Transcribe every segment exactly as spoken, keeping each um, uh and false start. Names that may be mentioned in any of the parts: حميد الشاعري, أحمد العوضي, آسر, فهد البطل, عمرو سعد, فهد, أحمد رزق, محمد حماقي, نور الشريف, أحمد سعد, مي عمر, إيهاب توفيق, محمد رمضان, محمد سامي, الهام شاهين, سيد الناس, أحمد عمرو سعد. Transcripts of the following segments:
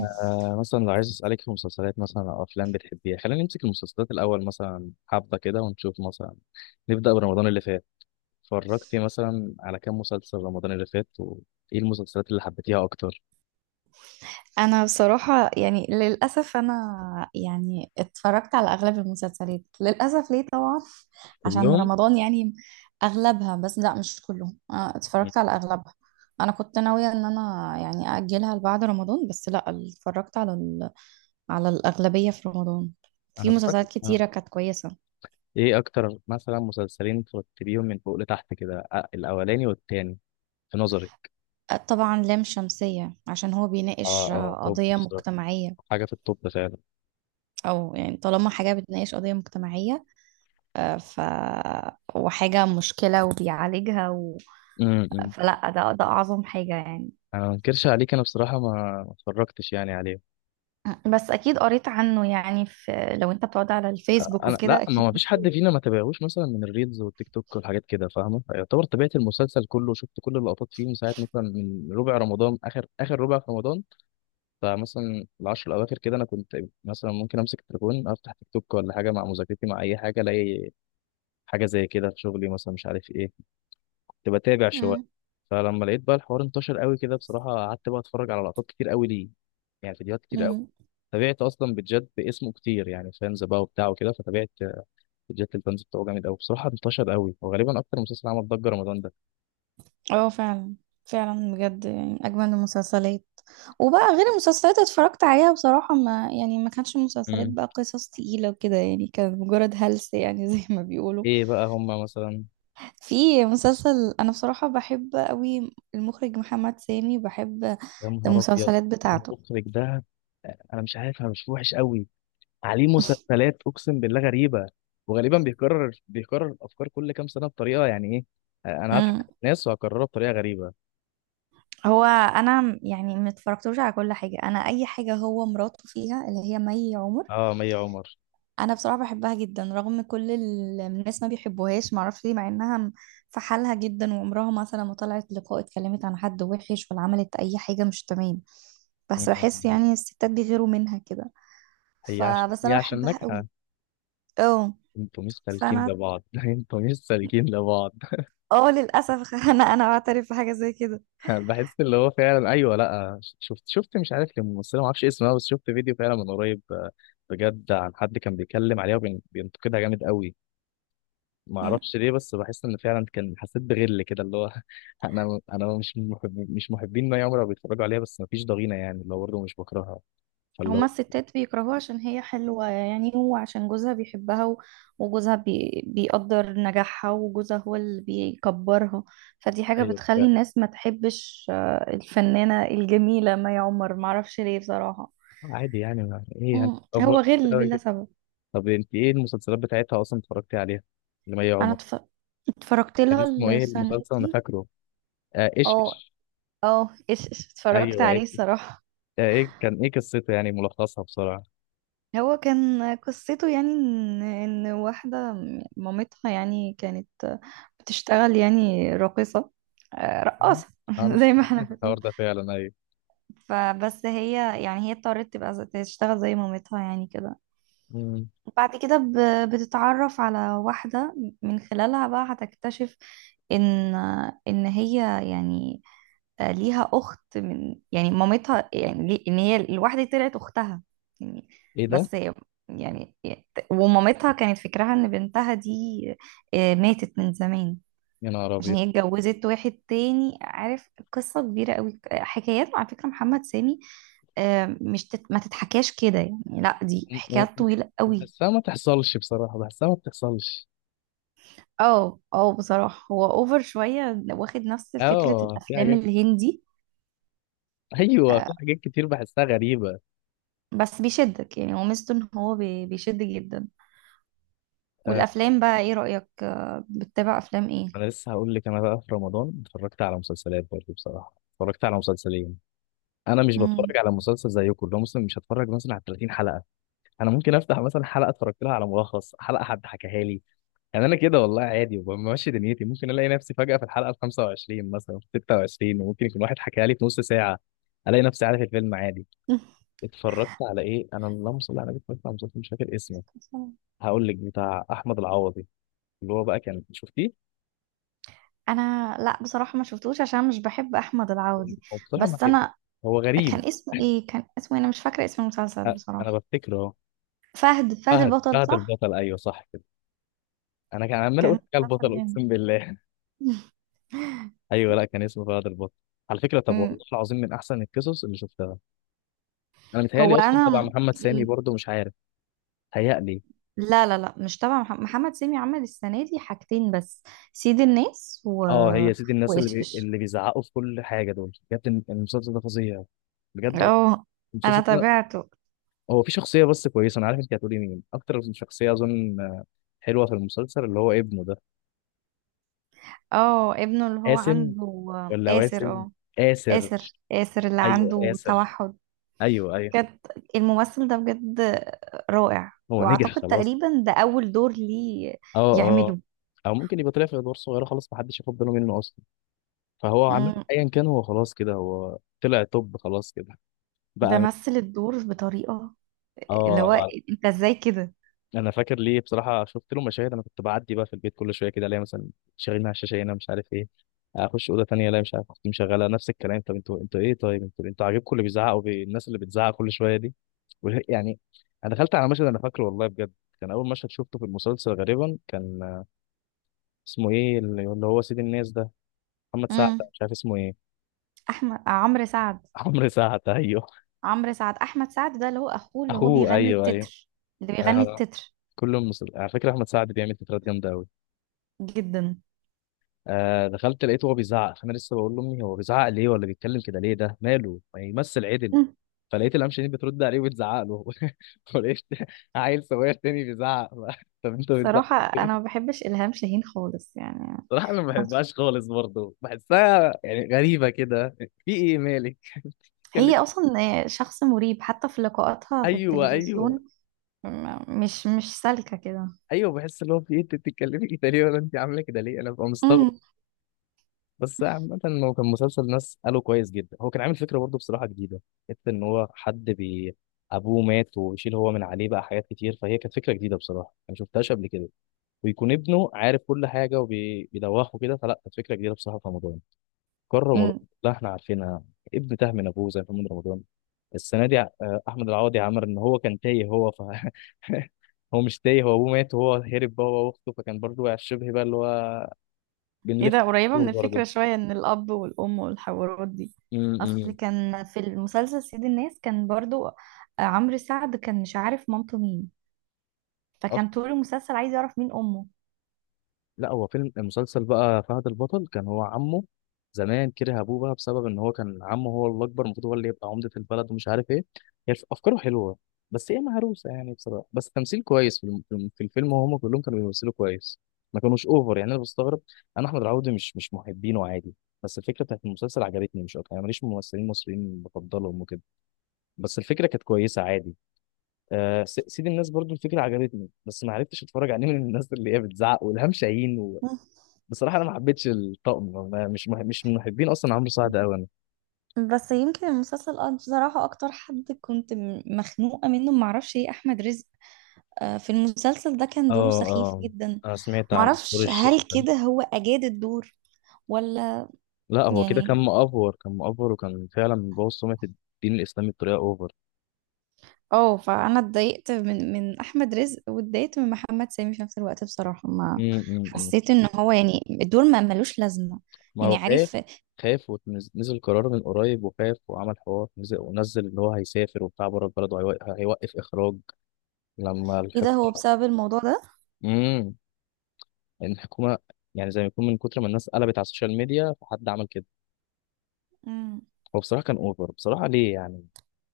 آه، مثلا لو عايز أسألك في مسلسلات مثلا أو أفلام بتحبيها، خلينا نمسك المسلسلات الأول مثلا حبة كده ونشوف مثلا. نبدأ برمضان اللي فات. اتفرجتي مثلا على كام مسلسل رمضان اللي فات؟ وإيه المسلسلات اللي حبيتيها أكتر؟ انا بصراحة يعني للأسف انا يعني اتفرجت على اغلب المسلسلات للأسف، ليه طبعا؟ عشان كلهم؟ رمضان يعني. اغلبها، بس لا، مش كلهم، أنا مم. اتفرجت على اغلبها. انا كنت ناوية ان انا يعني اجلها لبعد رمضان، بس لا، اتفرجت على ال... على الاغلبية في رمضان. في أنا اتفرجت. مسلسلات أنا- كتيرة كانت كويسة. إيه أكتر مثلا مسلسلين ترتبيهم من فوق لتحت كده؟ آه، الأولاني والتاني في نظري. آه، طبعا لام شمسية عشان هو آه بيناقش آه، آه، توب قضية بصراحة. مجتمعية. حاجة في التوب فعلا. او يعني طالما حاجة بتناقش قضية مجتمعية، آه، ف وحاجة مشكلة وبيعالجها و... امم. فلا ده ده أعظم حاجة يعني. أنا ما أنكرش عليك، أنا بصراحة ما ما اتفرجتش يعني عليهم. بس أكيد قريت عنه يعني في لو أنت بتقعد على الفيسبوك انا، وكده لا، ما أكيد هو فيش حد بتشوف. فينا ما تابعهوش مثلا من الريلز والتيك توك والحاجات كده، فاهمه، يعتبر تابعت المسلسل كله، شفت كل اللقطات فيه من ساعه مثلا، من ربع رمضان، اخر اخر ربع في رمضان. فمثلا العشر الاواخر كده انا كنت، مثلا ممكن امسك التليفون، افتح تيك توك ولا حاجه مع مذاكرتي، مع اي حاجه الاقي حاجه زي كده في شغلي، مثلا مش عارف ايه، كنت بتابع شويه. مم. فلما لقيت بقى الحوار انتشر قوي كده بصراحه، قعدت بقى اتفرج على لقطات كتير قوي، ليه، يعني فيديوهات كتير قوي. مم. تابعت اصلا بجد باسمه كتير، يعني فانز بقى وبتاع وكده، فتابعت. جاك البنز بتاعه جامد قوي بصراحه، انتشر قوي، وغالبا اكتر مسلسل عمل ضجه رمضان ده. اه فعلا، فعلا بجد يعني أجمل المسلسلات. وبقى غير المسلسلات اتفرجت عليها بصراحة، ما يعني ما كانتش مسلسلات، امم. بقى قصص تقيلة وكده، يعني كانت مجرد هلس يعني زي ما بيقولوا. ايه بقى هما مثلا؟ في مسلسل، أنا بصراحة بحب قوي المخرج محمد سامي، بحب يا نهار ابيض. المسلسلات بتاعته. المخرج ده، انا مش عارف، انا مش وحش قوي، عليه مسلسلات اقسم بالله غريبه. وغالبا بيكرر بيكرر الافكار كل كام سنه بطريقه، يعني ايه، آه، انا هضحك امم على الناس وهكررها بطريقه غريبه. هو انا م- يعني ما اتفرجتوش على كل حاجه، انا اي حاجه هو مراته فيها، اللي هي مي عمر. اه، مي عمر. انا بصراحه بحبها جدا رغم كل ال- الناس ما بيحبوهاش، ما اعرفش ليه، مع انها م- في حالها جدا، وعمرها مثلا ما طلعت لقاء اتكلمت عن حد وحش، ولا عملت اي حاجه مش تمام، بس أمم. بحس يعني الستات بيغيروا منها كده، هي عشان، فبس هي انا عشان بحبها قوي. ناجحه. اه. انتوا مش سالكين فانا لبعض انتوا مش سالكين لبعض. اه للاسف انا انا بعترف بحاجه زي كده. بحس اللي هو فعلا ايوه، لا، شفت شفت مش عارف، كان ممثله ما اعرفش اسمها، بس شفت فيديو فعلا من قريب آه، بجد، عن حد كان بيتكلم عليها وبينتقدها جامد قوي، ما اعرفش ليه. بس بحس ان فعلا كان، حسيت بغل كده اللي هو انا انا مش محب مش محبين ما عمر بيتفرجوا عليها، بس ما فيش ضغينه يعني، اللي هو برضه مش بكرهها. فاللي هما هو، الستات بيكرهوها عشان هي حلوة يعني، هو عشان جوزها بيحبها و- وجوزها بي... بيقدر نجاحها، وجوزها هو اللي بيكبرها. فدي حاجة ايوه بتخلي فعلا. الناس ما تحبش آه، الفنانة الجميلة مي عمر، معرفش ليه بصراحة. عادي يعني، ما ايه يعني، مم. أفور هو غل أوي بلا كده. سبب. طب انت ايه المسلسلات بتاعتها اصلا اتفرجتي عليها، لمي انا عمر؟ اتف... اتفرجت كان لها اسمه ايه السنة المسلسل؟ انا دي. فاكره. آه، ايش اه. ايش. اه، ايش إيش، اتفرجت ايوه. عليه يعني الصراحة. ايه، كان ايه قصته يعني، ملخصها بسرعة. هو كان قصته يعني ان إن واحده، مامتها يعني كانت بتشتغل يعني راقصه، آه، مم. رقاصه انا مش، زي ما أنا احنا عارف الحوار بنقول. ده فعلا، ايوه. فبس هي يعني هي اضطرت تبقى زي- تشتغل زي مامتها يعني كده. مم. بعد كده ب- بتتعرف على واحدة، من خلالها بقى هتكتشف ان ان هي يعني آه، ليها اخت من يعني مامتها، يعني ليه- ان هي الواحدة دي طلعت اختها يعني. ايه ده. بس هي- يعني، ومامتها كانت فكرها ان بنتها دي آه، ماتت من زمان، يا نهار عشان ابيض. هي اتجوزت واحد تاني، عارف؟ قصة كبيرة قوي، حكايات على فكرة محمد سامي، آه، مش تت... ما تتحكاش كده يعني. لا، دي م- حكايات م- طويلة قوي. بحسها ما تحصلش بصراحة، بحسها ما بتحصلش. اه اه بصراحة، هو اوفر شوية، واخد نفس فكرة اه في الافلام حاجات. الهندي، ايوه، في آه، حاجات كتير بحسها غريبة. بس بيشدك يعني، هو ميزته ان هو بي- بيشد جدا. آه، والافلام بقى، ايه رأيك؟ آه، بتتابع افلام ايه؟ انا لسه هقول لك، انا بقى في رمضان اتفرجت على مسلسلات برضه، بصراحة اتفرجت على مسلسلين. انا مش مم. بتفرج على مسلسل زيكم، لو مسلم مش هتفرج مثلا على ثلاثين حلقة. انا ممكن افتح مثلا حلقة، اتفرجت لها على ملخص حلقة حد حكاها لي، يعني انا كده والله عادي وبمشي دنيتي، ممكن الاقي نفسي فجأة في الحلقة ال خمسة وعشرين مثلا، في ستة وعشرين، وممكن يكون واحد حكى لي في نص ساعة، الاقي نفسي عارف الفيلم عادي. اتفرجت على ايه انا؟ اللهم صل على النبي. اتفرجت على مسلسل مش فاكر اسمه، هقول لك، بتاع احمد العوضي، اللي هو بقى، كان شفتيه؟ انا لا، بصراحة ما شفتوش عشان مش بحب احمد العوضي. هو بصراحة ما بس كده، انا، هو غريب. كان اسمه ايه؟ كان اسمه إيه؟ انا مش فاكرة اسم المسلسل أ- انا بصراحة. بفتكره أهو. فهد فهد فهد البطل، فهد صح؟ البطل، ايوه صح كده. انا كان عمال كان اقول حكى مسلسل البطل، جامد. اقسم بالله. ايوه، لا كان اسمه فهد البطل، على فكرة. طب مم. والله العظيم من احسن القصص اللي شفتها. انا هو متهيألي اصلا تبع انا، محمد سامي برضه، مش عارف، هيألي. لا لا لا، مش تبع مح- محمد سامي. عمل السنة دي حاجتين بس: سيد الناس و... اه، هي سيدي الناس، اللي وإيش بي... إيش. اللي بيزعقوا في كل حاجه دول، بجد الم- المسلسل ده فظيع. بجد اه، أنا المسلسل ده. تابعته. هو في شخصيه بس كويسه، انا عارف انت هتقولي مين، اكتر شخصيه اظن حلوه في المسلسل، اللي هو ابنه ده، اه، ابنه اللي هو قاسم عنده ولا آسر. واسم، اه، آسر. آسر آسر اللي ايوه عنده آسر. توحد. ايوه ايوه. بجد الممثل ده بجد رائع. هو نجح وأعتقد خلاص، تقريبا ده أول دور ليه اه اه. يعمله. او ممكن يبقى طلع في ادوار صغيره خلاص محدش ياخد باله منه اصلا، فهو عامه مم. ايا كان، هو خلاص كده، هو طلع توب خلاص كده ده بقى، مثل الدور بطريقة، اللي هو، اه. أنت إزاي كده. انا فاكر ليه بصراحه، شفت له مشاهد، انا كنت بعدي بقى في البيت كل شويه كده، الاقي مثلا شغالين على الشاشه هنا مش عارف ايه، اخش اوضه تانية الاقي مش عارف، كنت مشغله نفس الكلام. طب انتوا انتوا ايه، طيب انتوا انتوا عاجبكم اللي بيزعق والناس اللي بتزعق كل شويه دي؟ وال- يعني. انا دخلت على مشهد انا فاكره والله بجد، كان اول مشهد شفته في المسلسل غالبا، كان اسمه ايه، اللي اللي هو سيد الناس ده، محمد سعد، مم. مش عارف اسمه ايه. أحمد عمرو سعد. عمرو سعد، ايوه. عمرو سعد، احمد سعد ده اللي هو اخوه، اللي هو اخوه، بيغني ايوه ايوه. التتر. اللي بيغني آه. التتر. كل المسل... على فكره احمد سعد بيعمل تترات جامده قوي. جدا. آه، دخلت لقيته هو بيزعق، فانا لسه بقول لامي هو بيزعق ليه، ولا بيتكلم كده ليه، ده ماله ما يمثل عدل؟ مم. فلقيت الامشني بترد عليه وبتزعق له ولقيت عيل صغير تاني بيزعق طب انت بتزعق صراحة ليه؟ انا ما بحبش الهام شاهين خالص يعني. صراحه انا ما ما- بحبهاش خالص برضه، بحسها يعني غريبه كده، في ايه مالك، اتكلم. هي اصلا شخص مريب، حتى في لقاءاتها في ايوه ايوه التلفزيون. م- مش مش سالكة كده. ايوه بحس اللي هو في ايه، انت بتتكلمي كده ليه، ولا انت عامله كده ليه؟ انا ببقى مستغرب. امم بس عامة، هو كان مسلسل، ناس قالوا كويس جدا. هو كان عامل فكرة برضه بصراحة جديدة، حتة إن هو حد بي، أبوه مات ويشيل هو من عليه بقى حاجات كتير، فهي كانت فكرة جديدة بصراحة، أنا ما شفتهاش قبل كده. ويكون ابنه عارف كل حاجة وبيدوخه كده، فلا كانت فكرة جديدة بصراحة في رمضان. قرر رمضان، أمم. لا، إحنا عارفينها. ابن تاه من أبوه، زي محمد رمضان السنة دي، آه، أحمد العوضي عمل إن هو كان تايه، هو ف هو مش تايه، هو أبوه مات وهو هرب بقى هو وأخته، فكان برضه شبه بقى، اللي هو ايه بنلف ده، قريبة دور من برضه، الفكرة شوية، ان الاب والام والحوارات دي. اصل امم. كان في المسلسل سيد الناس كان برضو عمرو سعد كان مش عارف مامته مين، فكان طول المسلسل عايز يعرف مين امه. لا، هو فيلم المسلسل بقى فهد البطل، كان هو عمه زمان كره ابوه بقى، بسبب ان هو كان عمه، هو الاكبر المفروض هو اللي يبقى عمده البلد ومش عارف ايه. هي الف- افكاره حلوه، بس هي مهروسه يعني بصراحه، بس تمثيل كويس في الم- في الم- في الفيلم، وهم كلهم كانوا بيمثلوا كويس، ما كانوش اوفر يعني انا بستغرب. انا احمد العوضي مش مش محبينه عادي، بس الفكره بتاعت المسلسل عجبتني مش اكتر، انا ماليش ممثلين مصريين بفضلهم وكده، بس الفكره كانت كويسه عادي. آه، س- سيد الناس برضو الفكره عجبتني، بس ما عرفتش اتفرج عليه من الناس اللي هي بتزعق والهام شاهين. مم. بصراحه انا ما حبيتش الطقم، ما- مش مح... مش من محبين اصلا عمرو سعد قوي انا، بس يمكن المسلسل اه بصراحة، أكتر حد كنت م- مخنوقة منه معرفش ايه، أحمد رزق. آه، في المسلسل ده كان دوره اه سخيف اه. جدا. انا سمعت عن نور معرفش الشريف هل ده. كده هو أجاد الدور ولا. لا هو كده كان يعني مأفور، كان مأفور، وكان فعلا مبوظ سمعة الدين الإسلامي بطريقة أوفر. اه فأنا اتضايقت من من أحمد رزق، واتضايقت من محمد سامي في نفس الوقت بصراحة. ما أمم، أمم، أمم. حسيت إن هو يعني الدور ما ملوش لازمة، ما هو يعني خايف، عارف؟ خايف ونزل قرار من قريب وخاف وعمل حوار، نزل ونزل إن هو هيسافر وبتاع بره البلد وهيوقف إخراج لما ايه ده؟ هو الحكومة. بسبب الموضوع ده؟ امم. الحكومة، يعني زي ما يكون من كتر ما الناس قلبت على السوشيال ميديا فحد عمل كده. مم. هو بصراحه كان اوفر بصراحه، ليه يعني؟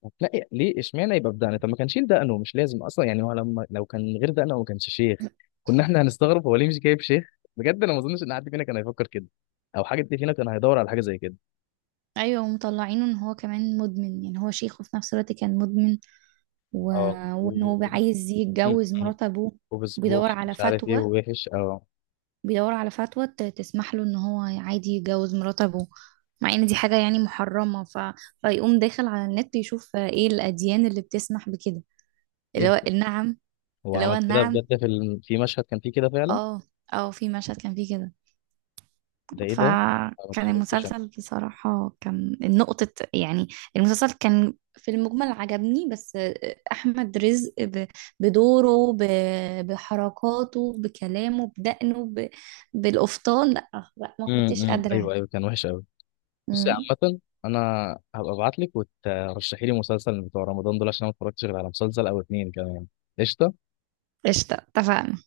هتلاقي ليه اشمعنى يبقى بدقنه؟ طب ما كان شيل دقنه، مش لازم اصلا يعني، هو لما لو كان من غير دقنه، هو ما كانش شيخ، كنا احنا هنستغرب هو ليه مش جايب شيخ. بجد انا ما اظنش ان حد فينا كان هيفكر كده، او حد فينا كان هيدور على حاجه زي كده. ايوه ومطلعينه ان هو كمان مدمن، يعني هو شيخ وفي نفس الوقت كان مدمن و... اه، وان و- هو عايز م- يتجوز م. مرات ابوه. بيدور وبسبوس على مش عارف ايه، فتوى ووحش اه. بيدور على فتوى ت- تسمح له ان هو عادي يتجوز مرات ابوه، مع ان دي حاجة يعني محرمة. ف... فيقوم داخل على النت يشوف ايه الاديان اللي بتسمح بكده، ايه اللي هو ده، النعم. هو اللي هو عمل كده النعم. بجد؟ في الم... في مشهد كان فيه كده فعلا. اه اه، في مشهد كان فيه كده. ده ايه ده، أنا ما فكان اتفرجتش أنا. المسلسل بصراحة كان نقطة يعني. المسلسل كان في المجمل عجبني، بس أحمد رزق ب- بدوره، ب- بحركاته، بكلامه، بدقنه، ب- بالقفطان، لا لا، ما م- كنتش م. قادرة. ايوه ايوه كان وحش قوي. بصي مم. عامة، أنا هبقى أبعتلك وترشحي لي مسلسل من بتوع رمضان دول، عشان أنا ما اتفرجتش غير على مسلسل أو اتنين كمان. قشطة. قشطة، اتفقنا.